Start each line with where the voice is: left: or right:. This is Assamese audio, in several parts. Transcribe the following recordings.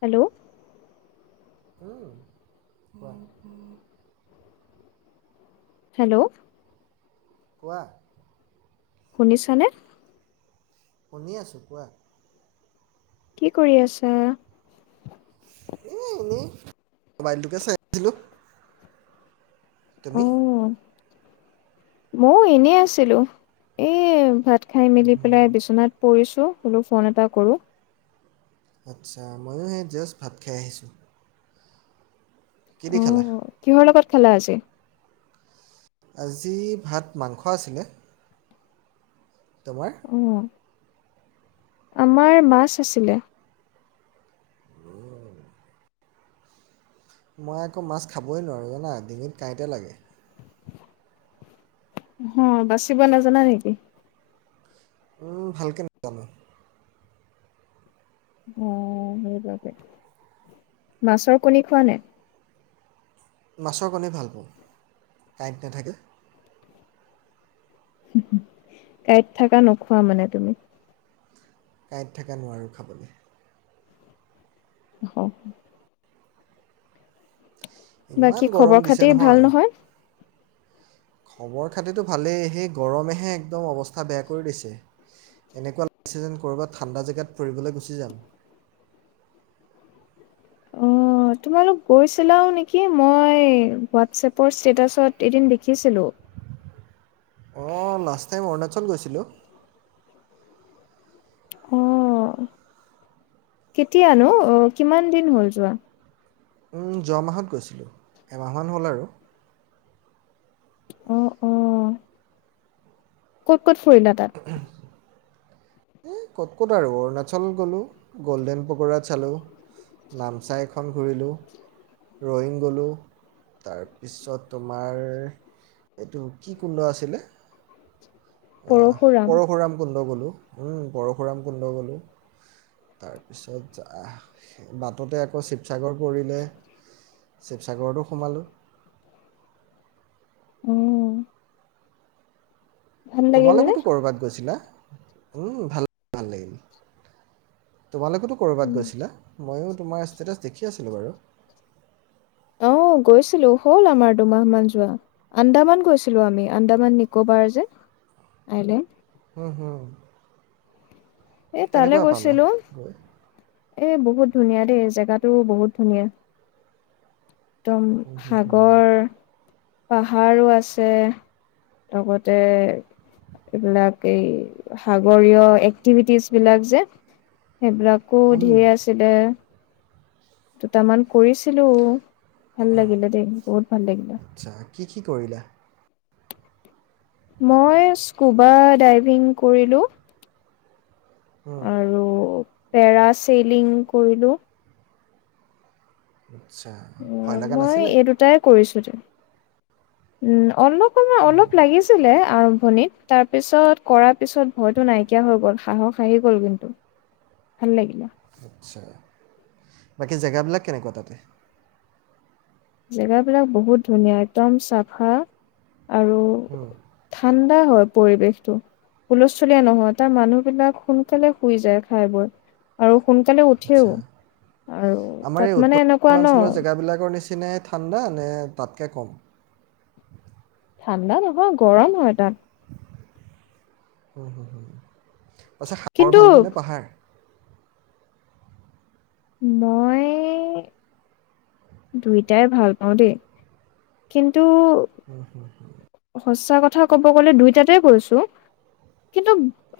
left: হেল্ল'
right: হ ব [inaudible]
left: হেল্ল'
right: কোৱা
left: শুনিছানে
right: শুনি আচু কোৱা
left: কি কৰি আছা
right: এ এনেই মোবাইলটোকে চাই আছিলো। তুমি
left: মইও এনে আছিলো এ ভাত খাই মেলি পেলাই বিচনাত পিৰছো। ফোন এটা কৰো।
right: আচ্ছা ময়ো সেই জাষ্ট ভাত খাই আহিছোঁ। কি দি খালা।
left: খেলা আছে
right: আজি ভাত মাংস আছিলে। তোমাৰ?
left: অ আমাৰ মাছ আছিলে।
right: মই আকৌ মাছ খাবই নোৱাৰোঁ জানা, ডিঙিত কাঁইতে লাগে।
left: হ বাচিব নাজানা নেকি?
right: উ ভালকে নাজানো।
left: অ সেইবাবে, মাছৰ কণী খোৱা নে?
right: মাছৰ কণীয়ে ভাল পাওঁ, কাঁইট নাথাকে।
left: কাঁইত থকা নোখোৱা মানে তুমি।
right: কাঁইট থকা নোৱাৰোঁ খাবলৈ।
left: হ।
right: ইমান
left: বাকী
right: গৰম
left: খবৰ
right: দিছে
left: খাতি ভাল নহয়।
right: খবৰ খাতিতটো ভালেই সেই গৰমেহে একদম অৱস্থা বেয়া কৰি দিছে, এনেকুৱা লাগিছে যেন ক'ৰবাত ঠাণ্ডা জেগাত ফুৰিবলৈ গুচি যাম।
left: অ তোমালোক গৈছিলাও নেকি মই, হোৱাটছএপৰ ষ্টেটাছত এদিন দেখিছিলোঁ।
right: অ লাষ্ট টাইম অৰুণাচল গৈছিলোঁ।
left: অহ কেতিয়ানো আহ কিমান দিন হ'ল যোৱা।
right: যোৱা মাহত গৈছিলোঁ এমাহমান হ'ল আৰু
left: অঁ অঁ ক'ত ফুৰিলা তাত।
right: এই ক'ত ক'ত আৰু অৰুণাচল গ'লোঁ, গ'ল্ডেন পকোৰা চালোঁ নামচাই এখন ঘূৰিলোঁ, ৰয়িং গ'লোঁ তাৰপিছত তোমাৰ এইটো কি কুণ্ড আছিলে।
left: পৰশুৰাম
right: পৰশুৰাম কুণ্ড গ'লোঁ। পৰশুৰাম কুণ্ড গ'লোঁ তাৰপিছত অহ বাটতে আকৌ চিপ চি সাগৰ কৰিলে শিৱসাগৰতো সোমালোঁ।
left: উম।
right: তোমালোকতো ক'ৰবাত গৈছিলা। উম, ভাল‌ ভালেই। তোমালোকেতো ক'ৰবাত গৈছিলা, ময়ো তোমাৰ ষ্টেটাছ দেখি আছিলোঁ বাৰু।
left: অ', গৈছিলো হ'ল আমাৰ দুমাহ মান যোৱা আন্দামান গৈছিলো আমি আন্দামান নিকোবাৰ যে আইলেণ্ড।
right: হম, হম।
left: এ, তালৈ গৈছিলো, এ বহ বহুত ধুনীয়া দেই জেগাতো বহুত ধুনীয়া। একদম
right: হুম হুম হুম
left: সাগৰ পাহাৰো আছে লগতে এইবিলাক এই সাগৰীয় এক্টিভিটিজ বিলাক যে সেইবিলাকো
right: হুম
left: ধেৰ আছিলে। দুটামান কৰিছিলো। ভাল লাগিলে দেই বহুত ভাল লাগিলে।
right: আচ্ছা কি কি কৰিলা?
left: মই স্কুবা ডাইভিং কৰিলোঁ।
right: হুম
left: আৰু পেৰা চেলিং কৰিলো।
right: আচ্ছা
left: অ,
right: ভয়
left: '
right: লগা
left: মই
right: নাছিলে
left: এই দুটাই কৰিছো। উম, অল অকমান অলপ লাগিছিলে আৰ ম্ভনীত তাৰপিছত কৰাৰ পিছত ভয় টো নাইকিয়া হৈ গ'ল সাহস আহি গ'ল কিন্তু, ভাল লাগিল।
right: আচ্ছা বাকী জেগা বিলাক কেনেকুৱা তাতে?
left: জেগা বিলাক বহুত ধুনীয়া একদম চাফা আৰু
right: হুম
left: ধান ঠান্ডা হয় পৰিৱেশটো, হুলস্থুলীয়া নহয়, তাৰ মানুহ বিলাক সোনকালে শুই যায় খাই বৈ আৰু সোনকালে উঠেও
right: আচ্ছা
left: আৰু
right: আমাৰ এই
left: তাত
right: উত্তৰ
left: মানে এনেকুৱা ন'।
right: পূৰ্বাঞ্চলৰ জেগাবিলাকৰ নিচিনাই ঠাণ্ডা নে তাতকে কম?
left: ঠাণ্ডা নহয় গৰম হয় তাত।
right: উম হম হম। আচ্ছা সাগৰ
left: কিন্তু
right: ভাল পোৱানে পাহাৰ?
left: মই দুইটাই ভাল পাওঁ দেই। কিন্তু।
right: উম, হম, হু।
left: সচা কথা ক'ব গলে দুইটাতে কৈছো। কিন্তু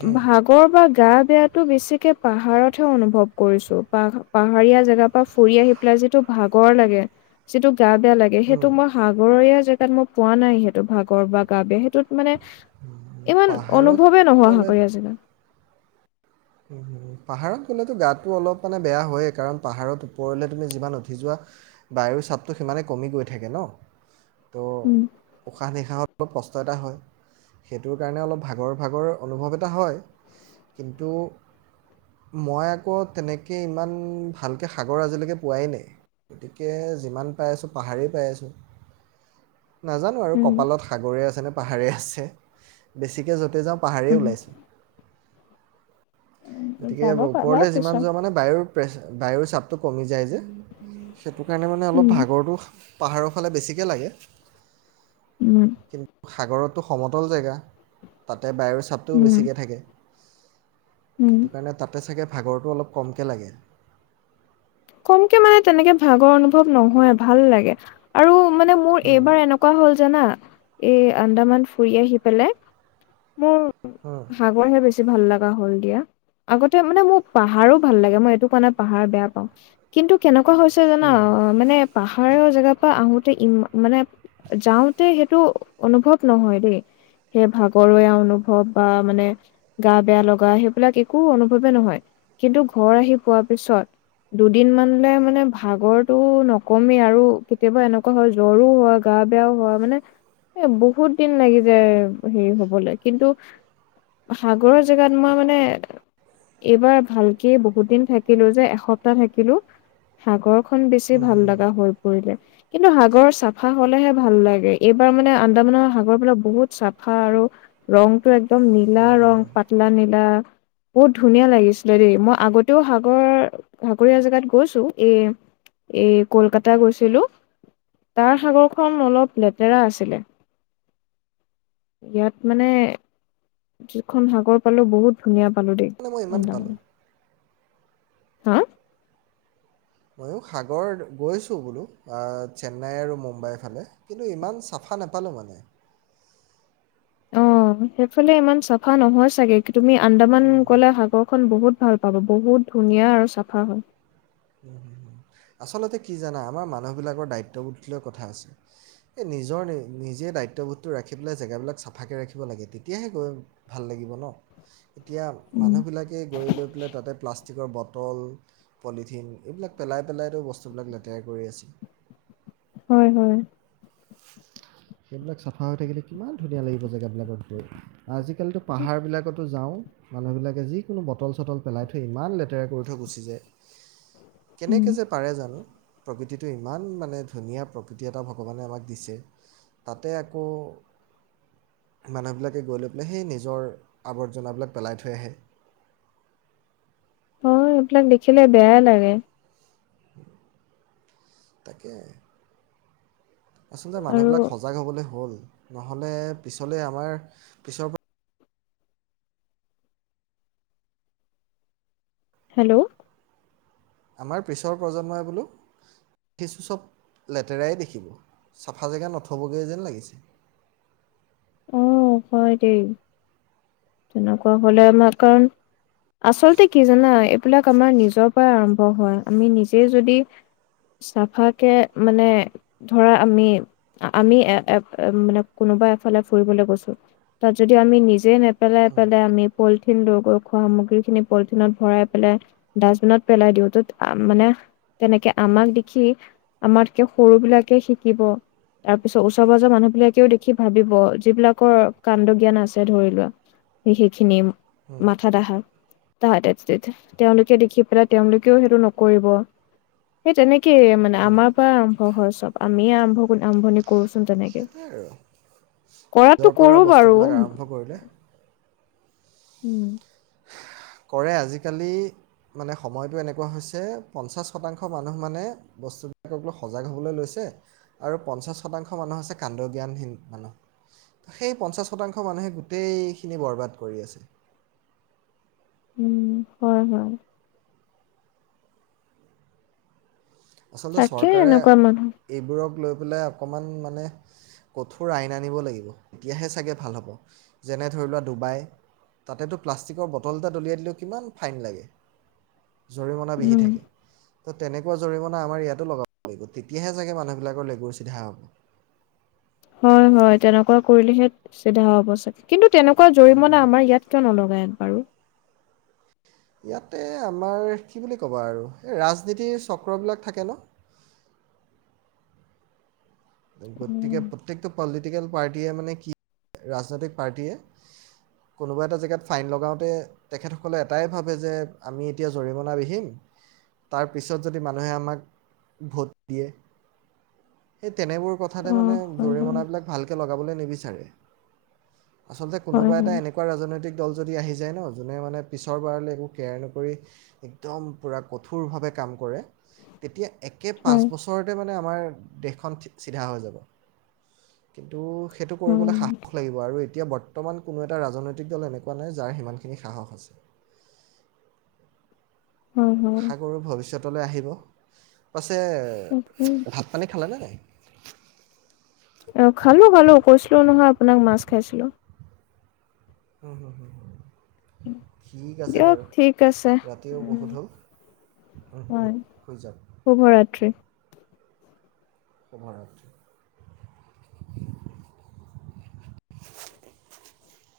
right: হুম
left: ভাগৰ বা গাত বেয়াতো বেছিকে পাহাৰত হে অনুভৱ কৰিছো পাহ পাহাৰীয়া জেগাৰ পৰা ফুৰি আহি পেলাই যিটো ভাগৰ লাগে যিটো গা বেয়া লাগে সেইটো
right: হুম
left: মই সাগৰীয়া জগা তাত মই পোৱা নাই স ভাগৰ বা গা বেয়া হে ত মানে ইমান
right: পাহাৰত
left: অনুভৱে নোহোৱা হৈ
right: গ'লে
left: গৈ আছিলে
right: পাহাৰত গ'লেতো গাতটো অলপ মানে বেয়া হয়েই কাৰণ পাহাৰত ওপৰলে তুমি যিমান উঠি যোৱা বায়ুৰ চাপটো সিমানে কমি গৈ থাকে ন তো
left: উম
right: উশাহ নিশাহৰ অলপ কষ্ট কষ্ট এটা হয় সেইটোৰ কাৰণে অলপ ভাগৰ ভাগৰ অনুভৱ এটা হয়। কিন্তু - মই আকৌ তেনেকে ইমান ভালকে সাগৰ আজিলৈকে পোৱাই নাই গতিকে যিমান পাই আছোঁ পাহাৰেই পাই আছোঁ নাজানো আৰু
left: উম
right: কপালত সাগৰে আছে ন পাহাৰে আছে বেছিকে য'তে যাওঁ পাহাৰেই ওলাইছোঁন
left: উম,
right: গতিকে
left: যাব পাৰা
right: ওপৰলে
left: পিছত
right: যিমান যোৱা মানে বায়ুৰ প্ৰে বায়ুৰ চাপটো কমি যায় যে সেইটো কাৰণে মানে অলপ
left: উম,
right: ভাগৰটো পাহাৰৰ ফালে বেছিকে লাগে
left: উম
right: কিন্তু সাগৰতটো সমতল জেগা তাত তাতে বায়ুৰ চাপটোও
left: উম,
right: বেছিকে থাকে
left: উম,
right: সেইটো কাৰণে তাতে চাগে ভাগৰটো অলপ কমকৈ লাগে।
left: কমকে মানে তেনেকে ভাগৰ অনুভৱ নহয় ভাল লাগে। আৰু- মানে মোৰ
right: হুম,
left: এইবাৰ এনেকুৱা হ'ল জানা এই আন্দামান ফুৰি আহি পেলাই মোৰ
right: হুম।
left: সাগৰহে বেছি ভাল লগা হ'ল দিয়া আগতে মানে মোৰ পাহাৰো ভাল লাগে মই এইটো কোৱা নাই পাহাৰ বেয়া পাওঁ কিন্তু কেনেকা এনেকুৱা হৈছে জানা মানে পাহাৰৰ জেগাৰ পৰা আহোতে ই মানে যাওঁতে সেইটো অনুভৱ নহয় দেই। সেই ভাগৰুৱা অনুভৱ বা মানে গা' বেয়া লগা সেইবিলাক একো অনুভৱেই নহয়। কিন্তু ঘৰ আহি পোৱাৰ পিছত- দুদিনমানানলে মানে ভাগৰটো নকমে আৰু কেতিয়াবা এনেকুৱা হয় জ্বৰো হয়, গা বেয়াও হ, মানে এ বহুত দিন লাগি যায় হেৰি হবলৈ। কিন্তু সাগৰৰ জেগাত মই মানে এইবাৰ ভালকে বহুত দিন থাকিলো যে এসপ। টা থাকিলো সাগৰ। খন বেছি ভাল লগা হৈ পৰিলে। কিন্তু সাগৰ চাফা হলেহে ভাল লাগে। এইবাৰ মানে আন্দামানৰ সাগৰবিলাক বহুত চাফা আৰু ৰংটো এক একদম নীলা ৰং, পাতলা নীলা। বহুত ধুনীয়া লাগিছিলে দেই। মই আগতেওঁ সাগৰ সাগৰীয়া জেগাত গৈছো। এই এই কলকাতা গৈছিলো। তাৰ সাগৰখন অলপ লেতেৰা আছিলে। ইয়াত মানে যিখন সাগৰ পালো বহুত ধুনীয়া। পালো দেই
right: মানে মই ইমান
left: আন্দামান।
right: পালোঁ
left: হা।
right: ময়ো সাগৰ গৈছো বোলো চেন্নাই আৰু মুম্বাইৰ ফালে কিন্তু ইমান চাফা নাপালোঁ মানে।
left: অ সেইফালে ইমান চাফা নহয় চাগে তুমি আন্দামান গ'লে সাগৰ খন বহুত ভাল পাব বহুত ধুনীয়া আৰু চাফা হয়।
right: আচলতে কি জানা আমাৰ মানুহবিলাকৰ দায়িত্ববোধ লৈ কথা আছে। এই নিজৰ নি নিজে দায়িত্ববোধটো ৰাখি পেলাই জেগাবিলাক চাফাকৈ ৰাখিব লাগে তেতিয়াহে গৈ ভাল লাগিব ন। এতিয়া
left: উম,
right: মানুহবিলাকে গৈ লৈ পেলাই তাতে প্লাষ্টিকৰ বট। টল পলিথিন। ঠিন, এইবিলাক পেলাই পেলাইতো বস্তুবিলাক লেতেৰা কৰি আছে।
left: হয় হয়।
right: সেইবিলাক চাফা হৈ থাকিলে কিমান ধুনীয়া লাগিব জেগাবিলাকত গৈ। আজি কালিতো পাহাৰ বিলাকত। যাওঁ, মানুহবিলাকে যিকোনো বটল-চটল পেলাই থৈ ইমান লেতেৰা কৰি থৈ গুচি যায়।
left: উম।
right: কেনেকে যে পাৰে জানো প্ৰকৃ। প্ৰতিটো ইমান মানে ধুনীয়া প্ৰকৃতি এটা ভগৱানে আমাক। দিছে, তাতে আকৌ মানুহবিলাকে গৈ লৈ পেলাই সেই নিজৰ আৱৰ্জনাবিলাক পেলাই থৈ আহে।
left: অ এইবিলাক দেখিলে বেয়াই লাগে।
right: তাকে। আচলতে
left: আৰু
right: মানুহবিলাক সজাগ হ'বলে হ'ল। নহ'লে পিছলে আমাৰ পিছৰ পৰা।
left: হেল্লো।
right: আমাৰ পিছৰ প্ৰজন্মই বোলো উঠিছো চব লেতেৰাই দেখিব। চাফা জেগা নথবগৈ যেন লাগিছে।
left: অ হয় দেই তেনেকুৱা হ'লে আমাৰ কাৰণ আচলতে কি জানা, এইবিলাক আমাৰ নিজৰ পৰা আৰম্ভ হোৱা। আমি নিজে যদি চাফা কে মানে ধৰা আমি আমি এ মানে কোনোবা। ফালে ফুৰিবলৈ গৈছো তাত যদি আমি নিজে নে। পেলাই পেলাই আমি পল্টি। [inaudible] খোৱা সামগ্ৰী খিনি পলিথিনত ভৰাই পেলাই ডাষ্টবিনত পেলাই দিওঁ। তত মানে তেনেকে আমাক দেখি আমাতকে সৰু বিলাকে শিকিব। তাৰ পিছত ওচৰ পাজৰ মানুহ বিলাকেও দেখি। ভাবিব যিবিলাকৰ কাণ্ড জ্ঞান আছে ধৰিলোৱা সি সেইখিনি মাথাত অহা তাহাঁতে [inaudible] তেওঁলোকে দেখি পেলাই তেওঁলোকেও সেইটো নকৰিব। সেই তেনেকেই মানে আমাৰ পৰা আৰম্ভ হয় চব আমিয়ে আৰম্ভ আৰম্ভণি কৰছ।
right: সেইটোৱেই আৰু।
left: কৰাতো
right: জৰ
left: কৰো
right: পৰা
left: বাৰু
right: বস্তুবিলাক আৰম্ভ কৰিলে
left: উম
right: কৰে আজিকালি মানে সময়টো এনেকুৱা হৈছে পঞ্চাছ শতাংশ মানুহ মানে বস্তুবিলাকক লৈ সজাগ হ'বলৈ লৈছে আৰু পঞ্চাছ শতাংশ মানুহ হৈছে কাণ্ড জ্ঞানহীন মানুহ। সেই পঞ্চাছ শতাংশ মানুহে গোটেইখিনি বৰবাদ কৰি আছে
left: উম হয় হয়
right: আচলতে
left: থাকে
right: চৰকাৰে
left: এনেকুৱা মানুহ
right: এইবোৰক লৈ অকণমান মানে কঠোৰ আইন আনিব লাগিব। তেতিয়াহে চাগে ভাল হ'ব। যেনে ধৰি লোৱা ডুবাই তাতেতো প্লাষ্টিকৰ বটল এটা দলিয়াই দিলেও কিমান ফাইন লাগে। জৰিমনা বিহি
left: উম
right: থাকে। ত তেনেকুৱা জৰিমনা আমাৰ ইয়াতো লগাব লাগিব তেতিয়াহে চাগে মানুহবিলাকৰ লেগুৰ চিধা হ'ব।
left: হয় হয় তেনেকুৱা কৰিলেহে চিধা হ'ব চাগে। কিন্তু- তেনেকুৱা জৰিমনা আমাৰ ইয়াত কিয় নলগাই। বাৰু
right: ইয়াতে আমাৰ কি বুলি ক'বা আৰু ৰাজনীতিৰ চক্ৰবিলাক থাকে ন'। গতিকে
left: উম
right: প্ৰত্যেকটো পলিটিকেল পাৰ্টীয়ে মানে কি ৰাজনৈতিক পাৰ্টীয়ে কোনোবা এটা জেগাত ফাইন লগাওঁতে তেখেতসকলে এটাই ভাবে যে আমি এতিয়া জৰিমনা বিহিম তাৰ পিছত যদি মানুহে আমাক ভোট দিয়ে। তেনেবোৰ কথাতে
left: অ
right: মানে
left: হয় হয়
right: জৰিমনাবিলাক ভালকে ল লগাবলৈ নিবিচাৰে। আচলতে কোনোব
left: হয়
right: এটা
left: হয়
right: এনেকুৱা ৰাজনৈতিক দল যদি আহি যায় ন' যোনে মানে পিছৰবাৰলৈ একো কেয়াৰ নকৰি একদম পূৰা কঠোৰভাৱে কাম কৰে তেতিয়া একে পাঁচ
left: হয়
right: বছৰতে মা মানে আমাৰ দেশখন চিধা হৈ যাব কিন্তু সেইটো
left: উম
right: কৰিবলৈ সাহস লাগিব আৰু এতিয়া বৰ্তমান কোনো এটা ৰাজনৈতিক দল এনেকুৱা নাই যাৰ সিমানখিনি সাহস আছে।
left: হয় হয়
right: সাগৰৰ ভৱিষ্যত আহিব
left: তাকে
right: [unintelligible] ভাত পানি খাল নে নাই?
left: অ', খালো খালো কৈছিলো নহয় আপোনাক মাছ খাইছিলো।
right: উম, হুম, হুম। ঠিক আছে
left: দিয়ক
right: বাৰু
left: ঠিক আছে
right: ৰাতিও
left: উম
right: বহুত হ'ল
left: হয়
right: শুই যাওঁ।
left: শুভৰাত্ৰি
right: [unintelligible]